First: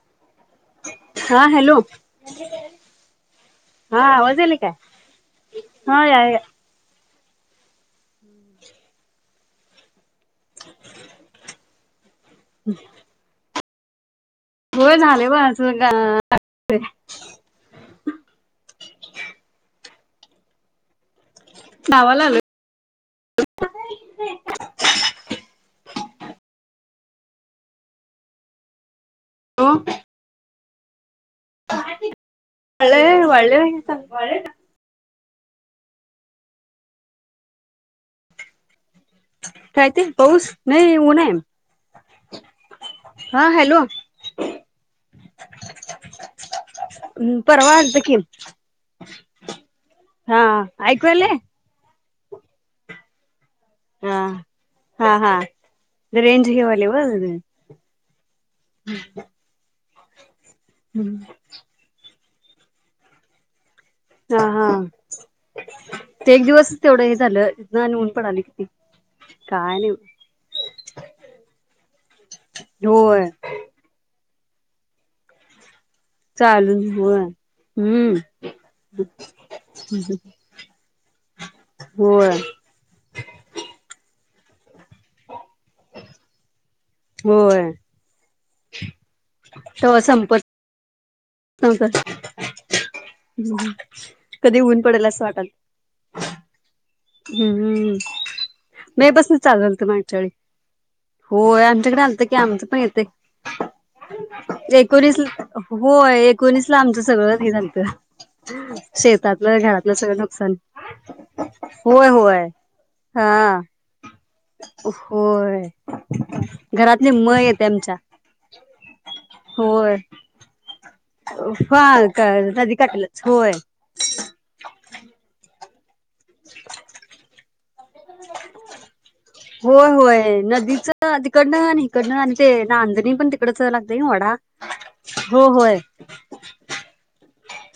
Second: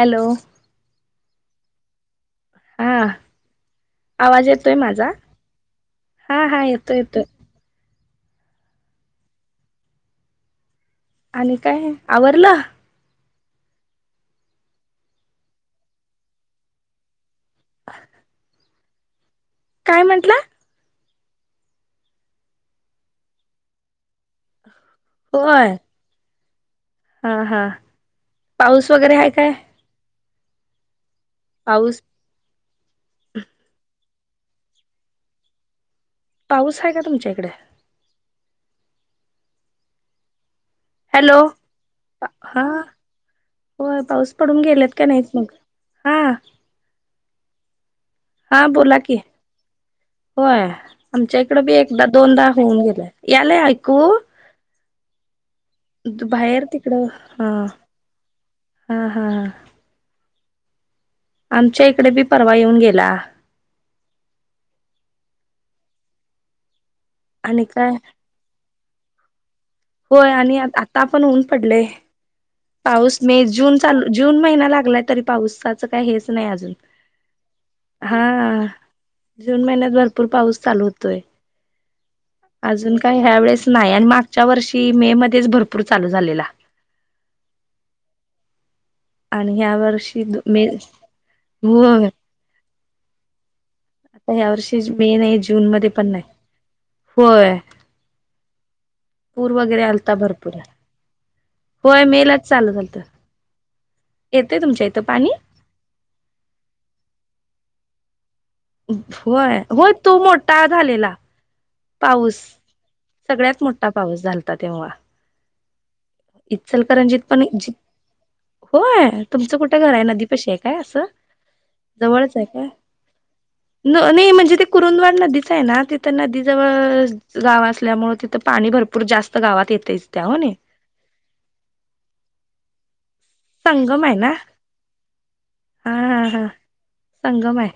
Hello हा hello हा हा आवाज यायलंय काय येतोय माझा होा या हा हा येतोय येतोय आणि काय आवरला [unintelligible] हो झाले ब अस का बर [unintelligible] काय म्हंटलं नाावाला आलोय ग [unintelligible] हो हा हा पाऊस वगैरे आहे काय हो पाऊस वाळे वाळे काय पाऊस आहे का तुमच्या इकडे काय ते पाऊस नाही ऊन आहे हॅलो हा हा हॅलो होय पाऊस पडून गेलेत का नाहीत मग हा ह् परवा आलेत कि म हा बोला की हा होय ऐकू यायलय आमच्या तडे बी एकदा दोनदा होऊन गेले याला हो हा हा हा रेंज हे बाहेर व्हायलय व तिकडं हा हा हा हा हम्म आमच्या इकडे बी परवा येऊन गेला हा हा ते एक दिवसच तेवढं हे आणि काय झालंहऊन पडली किती काय नहीं होय आणि आता पण ऊन पडलेय पाऊस होय मे जून चालू जून महिना लागलाय तरी पाऊसाच काही हेच नाही अजून चालून होय हम्म हा जून महिन्यात भरपूर पाऊस चालू होतोय होय अजून काय ह्या वेळेस नाही आणि मागच्या वर्षी मे मध्येच भरपूर चालू झालेला हो आणि ह्या वर्षी मे हो का होय आता ह्या कधी ऊन वर्षी पडला मे स् नाही वागत जून मध्ये पण नाही हम्म होय हम्म मी बसून पूर चालूल वगैरे तु आलता माझच्याळी भरपूर होय आमच्याकडे आलत की मेलाच आमचं चालू पण झालत येते येतय तुमच्या इथं एकोणीस पाणी होय एकोणीसला आमचं सगळं हे झालतं होय शेतातलं होय घरातलं सगळं तो नुकसान मोठा झालेला होय पाऊस होय हा सगळ्यात मोठा पाऊस झालता तेव्हा होय घरातली इचलकरंजीत मय पण आहे त्यांच्या होय तुमचं कुठं घर आहे नदी पशी आहे काय असं फा का जवळच आहे काय? नदी काटलाच होय नाही म्हणजे ते कुरुंदवाड नदीच आहे ना ते तर नदी जवळ गावा मुळे तिथं पाणी भरपूर जास्त.... होय येतेच होय त्या हो नाही. नदीच तीकडनं आणि इकडनं आणि ते नांदणी पण..... इकडच लागतय संगम आहे ना वडा हो होय... हा हा हा संगम आहे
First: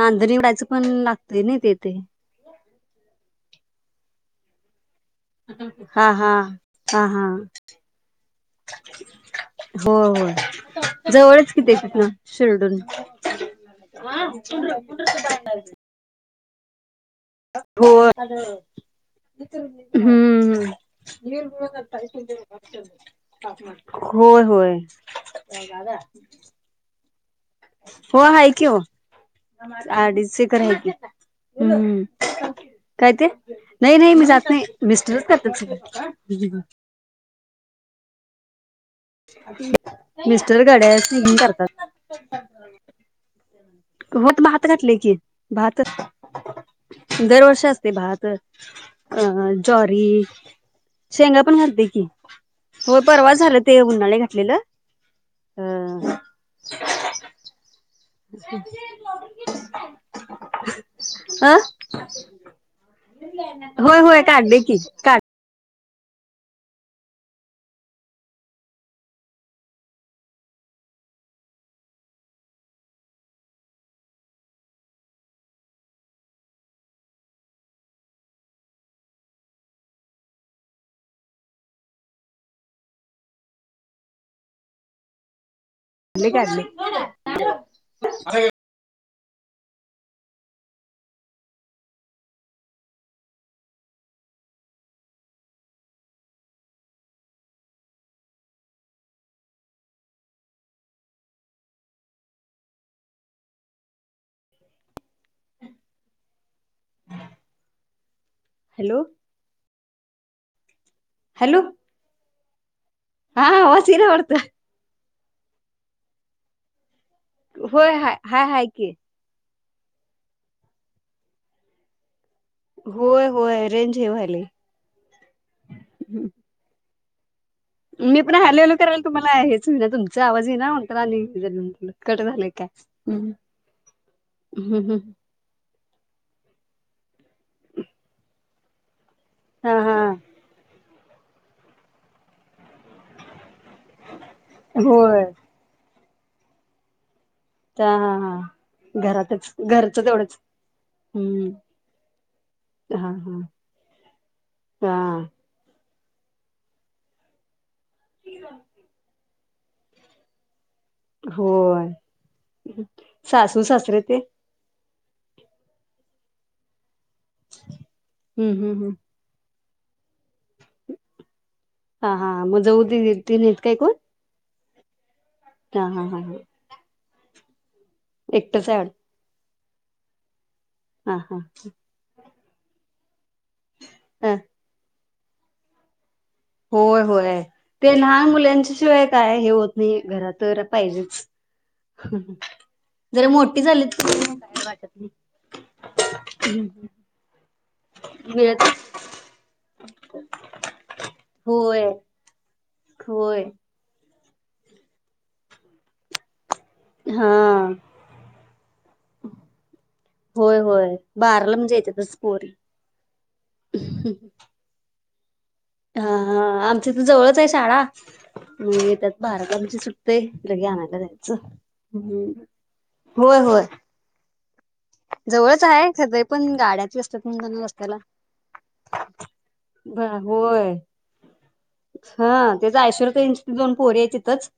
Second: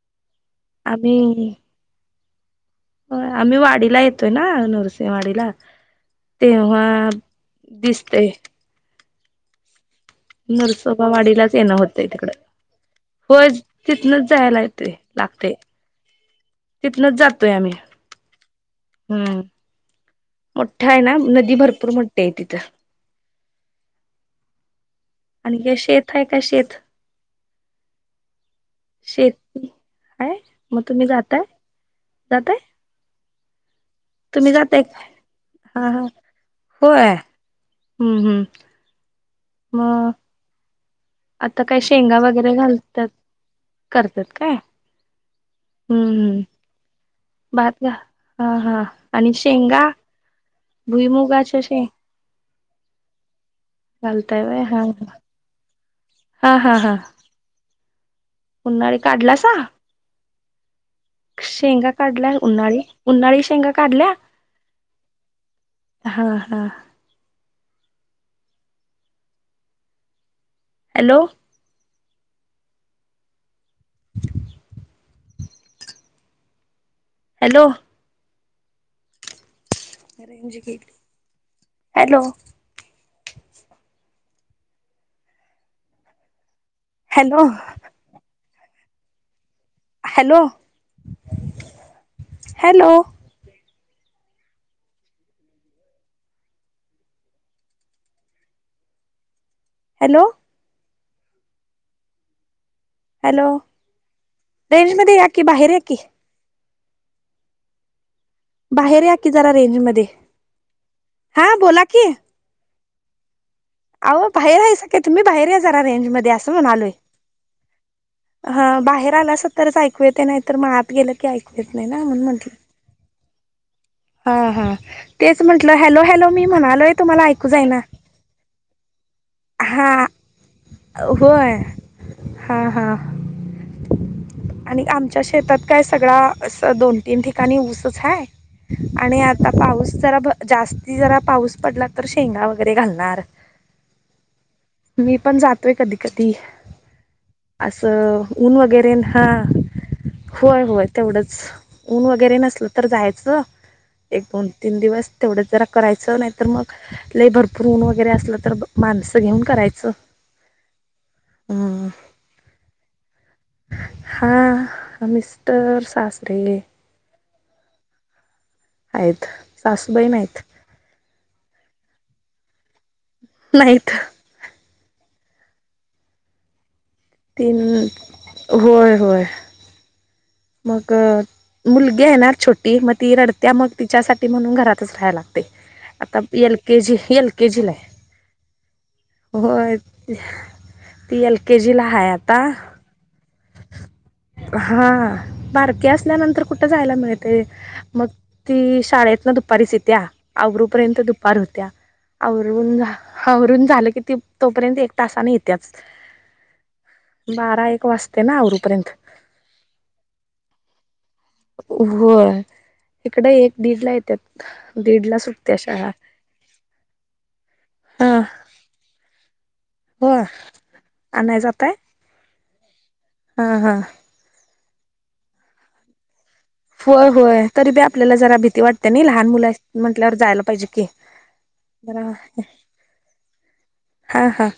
नाधणी वयचं पण लागतय नाही तेथे... हो आम्ही वाडीला येतोय ना नरस... शवाडीला हा हा तेव्हा दिसते... हो हो नरसोबा जवळच वाडीलाच येणं किती होतंय तन तिकडं शिर्डून.. होय तिथनच जायला येते लागते... तिनंच जात... हो हम्म... मोठा आहे ना नदी भरपूर मोठी आहे तिथं हम् होय होय आणि शेत आहे का शेत... हो आहे की हो..... शेती अडीेच एक्कर आहे मग तुम्ही जाताय जाताय की.... काय ते नाही नाही मी जात तुम्ही नाही जाताय मिस्टरच करतात हा हा सग होय हम् हम्म... मग मिस्टर गड्या सिंगिंग आता काय करतात... शेंगा वगैरे घालतात करतात होत काय भात घातले की भात हम्म हम्म दरवर्ष घा असते भात.. हा हा आणि अं शेंगा जॉरी शिंगा भुईमुगाच्या पण शे करते की... हो परवा झालं ते उन्हाळे घालताय घातलेलं व्हय हा अ.. हा हा हा... उन्हाळी [unintelligible] काढलासा अं शेंगा काढल्या उन्हाळी उन्हाळी शेंगा होय काढल्या होय काट दे की काट... हा हा... हॅलो.... हॅलो.... अरेंज केली हॅलो... अ काली... hello hello hello.... hello... hello range मध्ये या की बाहेर या की... हॅलो बाहेर या की जरा रेंज मध्ये हा हॅलो बोला की... हा... येईना अह वाटतं बाहेर आहे स का तुम्ही बाहेर या जरा रेंज मध्ये असं म्हणालोय... होय हाय.. हाय हा हाय की बाहेर आला स तरच ऐकू येत नाही तर मग आत गेलं की ऐकू येत नाही ना म्हण म्हंटलं... होय होय रेंज हे हा व्हायलय हा तेच म्हंटलं हॅलो हॅलो मी म्हणालोय तुम्हाला ऐकू जाय ना... मी पण हॅलो हॅलो करायल तुम्हाला हेच हो ना तुमचा आवाज ह ना म्हण आली होय कट झालेय हा काय... हा हम् हम् आणि हम्म.... आमच्या शेतात काय सगळा असं दोन तीन ठिकाणी ऊसच आहे... आणि आता... हा हा... जरा जास्ती जरा पाऊस पडला तर शेंगा वगैरे घालणार... मी होय पण जातोय कधी कधी... हा हा असं हा ऊन वगैरे हा घरातच घरचं तेवढंच होय होय तेवढंच.... हम्म ऊन वगैरे नसल तर हा हा जायचं.. एक दोन तीन हा दिवस तेवढं जरा करायचं नाही तर मग लय भरपूर.... फरुण वगैरे असलं तर माणसं घेऊन करायचं... होय हम्म. सासू सासरे ते.... हमि तर सासरे आहे. हम् हम्. सासूबाइ नाईत. हा हा मग जाऊ त ती नत काय नाहीत कोण? ह हा हा हां. तीन एकटंच आहे होय वाटतं होय. मग हा मुलगी येणार छोटी मग ती रडत्या मग तिच्यासाठी हा म्हणून घरातच राहायला. ते आता. एल के जी होय एल होय के जीला ते लहान मुलांच्या शिवाय काय हे होत होय. नाही घरात तर ती पाहिजेच. एल के जीला हाय आता. जरा मोठी झाली तर काय हा वाटत नाही बारकीे असल्यानंतर कुठं जायला मिळते. मग मिळत ती शाळेत ना दुपारीच येत्या आवरपर्यंत दुपार होत्या होय आवरून होय. आवरून झालं की तोपर्यंत एक तासाने येत्याच बारा हा एक वाजते ना आवरूपर्यंत. होय होय बाराला म्हणजे येतातच होय पोरी इकड एक दीड ला येत दीडला सुट हा हा आमच्या तर जवळच आहे शाळा. हा बारावीची सुटते होय लगेच, आणायला जायचं आणाय जाताय? ह होय हा होय हा. जवळच आहे स पण गाड्यात होय असतात होय म्हणज ना तरी बी रस्त्याला आपल्याला जरा भीती वाटते नाही लहान मुलं आहेत ब म्हटल्यावर जायला पाहिजे होय की. जरा हा तेच ऐश्वर्या ताईंचे दोन पोरी आहे हा हा तिथंच,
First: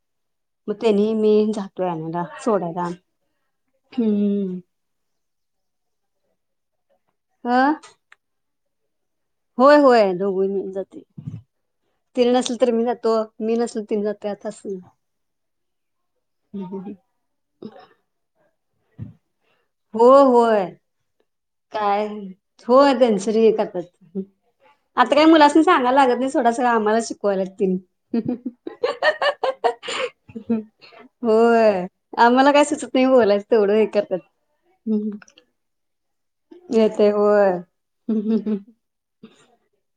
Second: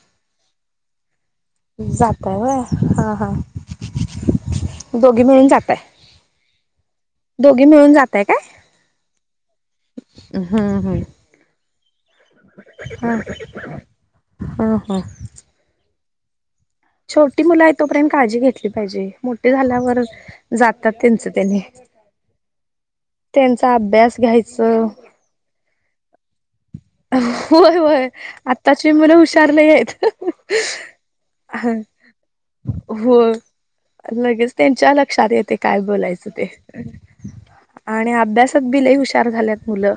मग त्यांनी मी जा तो जाताय होय सोडा का हा हा हम्म दोघी मिळून जातय, दोघी अ मिळून जातय काय? होय होय दोघ मिळून हम्म जाते. हम्म. तिने नसल तर मी जातो हा मी नसल तिने जातो आता हा असल हा. ह ह. छोटी मुलं आहे तोपर्यंत काळजी घेतली पाहिजे, मोठे झाल्यावर हो होय जातात त्यांच त्याने होय त्यांचं तरी ते त्यांचा अभ्यास घ्यायचं येतात काही मुलांनीसनी सांगयला लागत नाही सोडा आम्हाला शिकवायला होय लागतील होय आत्ताची मुलं हुशार लई त होय आम्हाला काय सुचत नाही हो बोलायच तेवढं हे करतात लगेच त्यांच्या लक्षात येते काय बोलायचं ते येते होय आणि अभ्यासात बि लइ हुशार झाल्यात मुलं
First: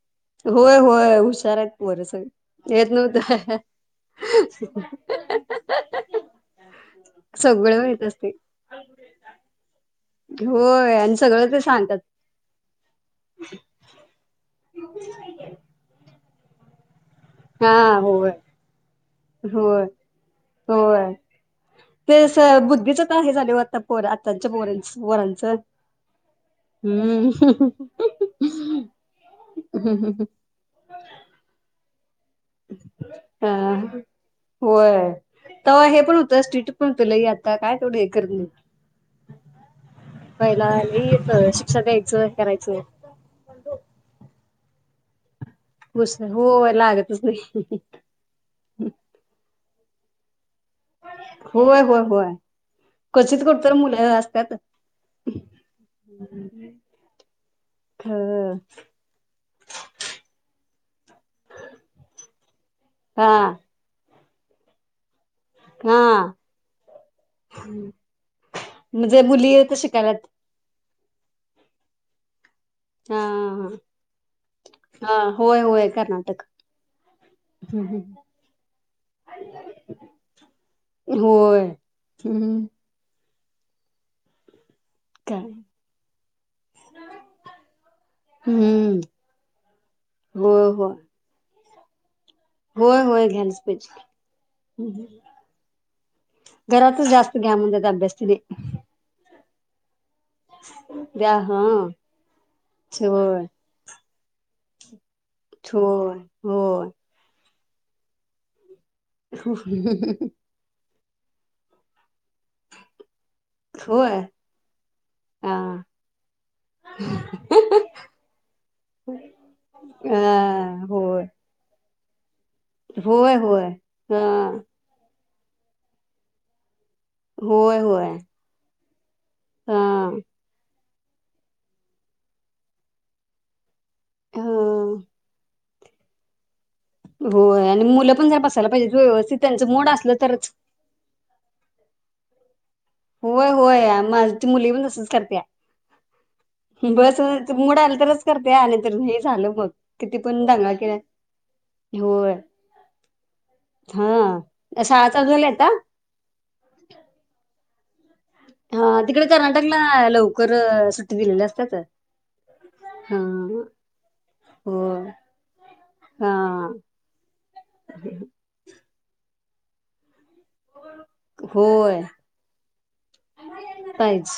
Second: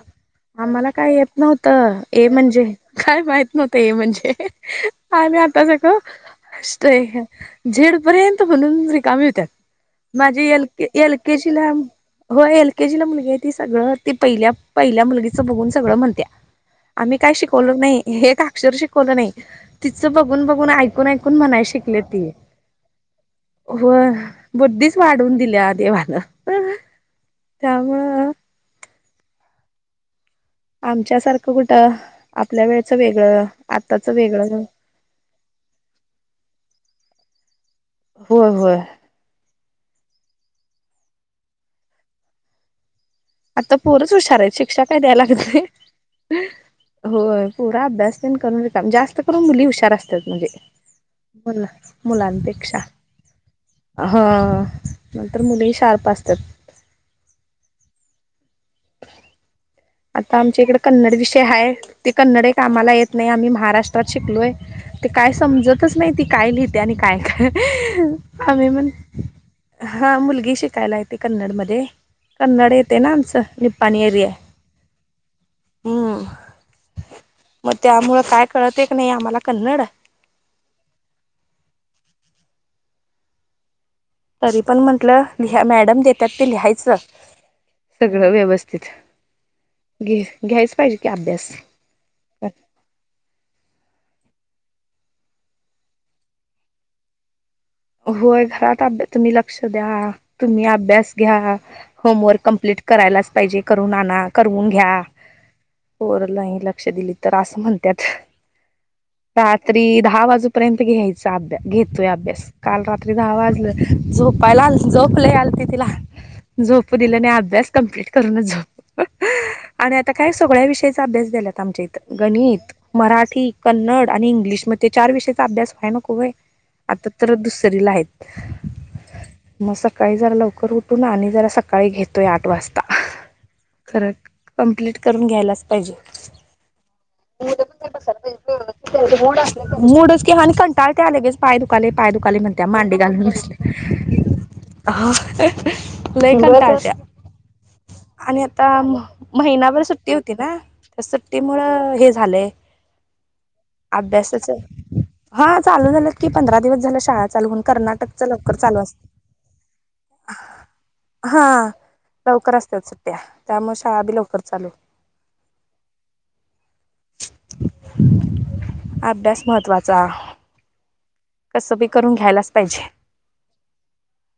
होय आम्हाला काय होय येत हुशार नव्हत आहेत पोरं ए सगळी म्हणजे येत काय माहित नव्हतं ए म्हणजे आणि आता सगंळ सगळं माहित असते झेडपर्यंत म्हणून रिकामी होत्यात. माझी एलके होय आणि सगळं ते एलकेजीला सांगतात हो एल के जी ला मुलगी आहे, ती सगळं ती पहिल्या पहिल्या मुलगीचं बघून सगळं म्हणते्या आम्ही काय हा शिकवलो नाही हे होय एक अक्षर शिकवलं नाही. होय तिचं बघून बघून ऐकून होय ऐकून म्हणाय शिकलेत. ते बुद्धीच वीकास हे झाले हो आता पोर आताच्या पोरांच बुद्धीच वाढवून पोरांचं दिल्या देवानं हम्म त्यामुळं ह. आमच्या सारखं कुठं आपल्या वेळेचं वेगळं हा आताचं वेगळं तेव्हा हे पण होतं स्ट्रीक्त पण होत लई आता काय तेवढं हे करत नाही. होय होय पहिला येत शिक्षा द्यायचं करायचं. आता पोरच हुशार आहे शिक्षा काय द्यायला लागते घुस होय लागतच होय नाही पोरा अभ्यास करून रिकामं जास्त करून मुली हुशार असत्यात म्हणजे होय होय होय मुलांपेक्षा क्वचित कुठतर मुलं हा असतात नंतर मुली शार्प असतात हा. आता आमच्या इकडे कन्नड विषय आहे ते कन्नड कामाला येत हा नाही आम्ही महाराष्ट्रात शिकलोय. ते काय समजतच नाही ती हा काय लिहिते आणि काय का आम्ही म्हण म्हणजे मुली येत हा शिकायलात मुलगी शिकायला येते कन्नड मध्ये, कन्नड येते ना हा आमचं निप्पाणी एरिया हा होय होय हम्म कर्नाटक. मग त्यामुळं काय कळत एक नाही आम्हाला कन्नड. होय हम्. तरी पण म्हटलं काय लिहा मॅडम देतात ते लिहायचं सगळं व्यवस्थित हम्म घे होय घ्यायच होय पाहिजे की अभ्यास अ होय होय घ्यालच पाहिजे. घरातच जास्त घ्या म्हण जात होय घरात अभ्या तुम्ही लक्ष द्या तुम्ही अभ्यास द्या घ्या. हा होमवर्क कमप्लीट होय करायलाच होय पाहिजे करून आणा करून घ्या. होरला अ लक्ष होय दिली तर असं म्हणत रात्री दहा वाजू र्यंत घ्यायचा अभ्या घेतोय अभ्यास काल रात्री दहा वाजे होय झोपायला झोपलं हा आलती तिला. झोप दिलं नाही अभ्यास कमप्लीट करूनच झोप आणि आता काय सगळ्या अ विषयाचा होय अभ्यास झालात आम इत गणित होय मराठी होय कन्नड हा आणि इंग्लिशमध्ये ते चार विषयाचा अभ्यास व्हाय नको व आता तर होय दुसरीला होय आहेत. मग हा सकाळी जरा लवकर उठून ना आणि जरा सकाळी घेतोय आठ वाजता खरं अ कम्प्लीट करून घ्यायलाच पाहिजे. होय आणि मुलं पण जरा बसायला पाहिजेत व्यवस्थित त्यांचं मूड मुड असलं च् की तरच आणि काय. त त्या्यालेेच पाय दुकाले पाय दुकाले म्हत्या मांडे लय होय होय माझ ती मुलगी पण तसच करत्या कंटाळतीया. बस मूड आलं तरच आणि करत्या आता नाहीतर हे झालं मग महिनाभर सुट्टी किती होती पण ना दंगा केला त्या सुट्टी मुळ हे होय झालंय. अभ्यासाच हा शाळा चालू झाल्या हा आता चालू झालं. की पंधरा दिवस झालं शाळा चालू होून कर्नाटक कर. हा तिकडे कर्नाटकला लवकर सुट्टी हा दिलेल्या असतात. लवकर असत्या सुट्ट्या हा त्यामुळे शाळा बी लवकर चालू हो हा. अभ्यास महत्वाचा कसं बी करून घ्यायलाच पाहिजे. काच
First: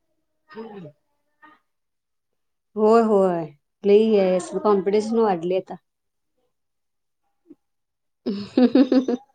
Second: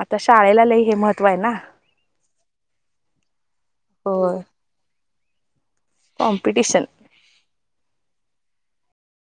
आता शाळेला हे महत्व आहे ना. होय होय ल हो आहे कॉम्पिटिशन वाढली आता कॉम्पिटिशन [inaudible]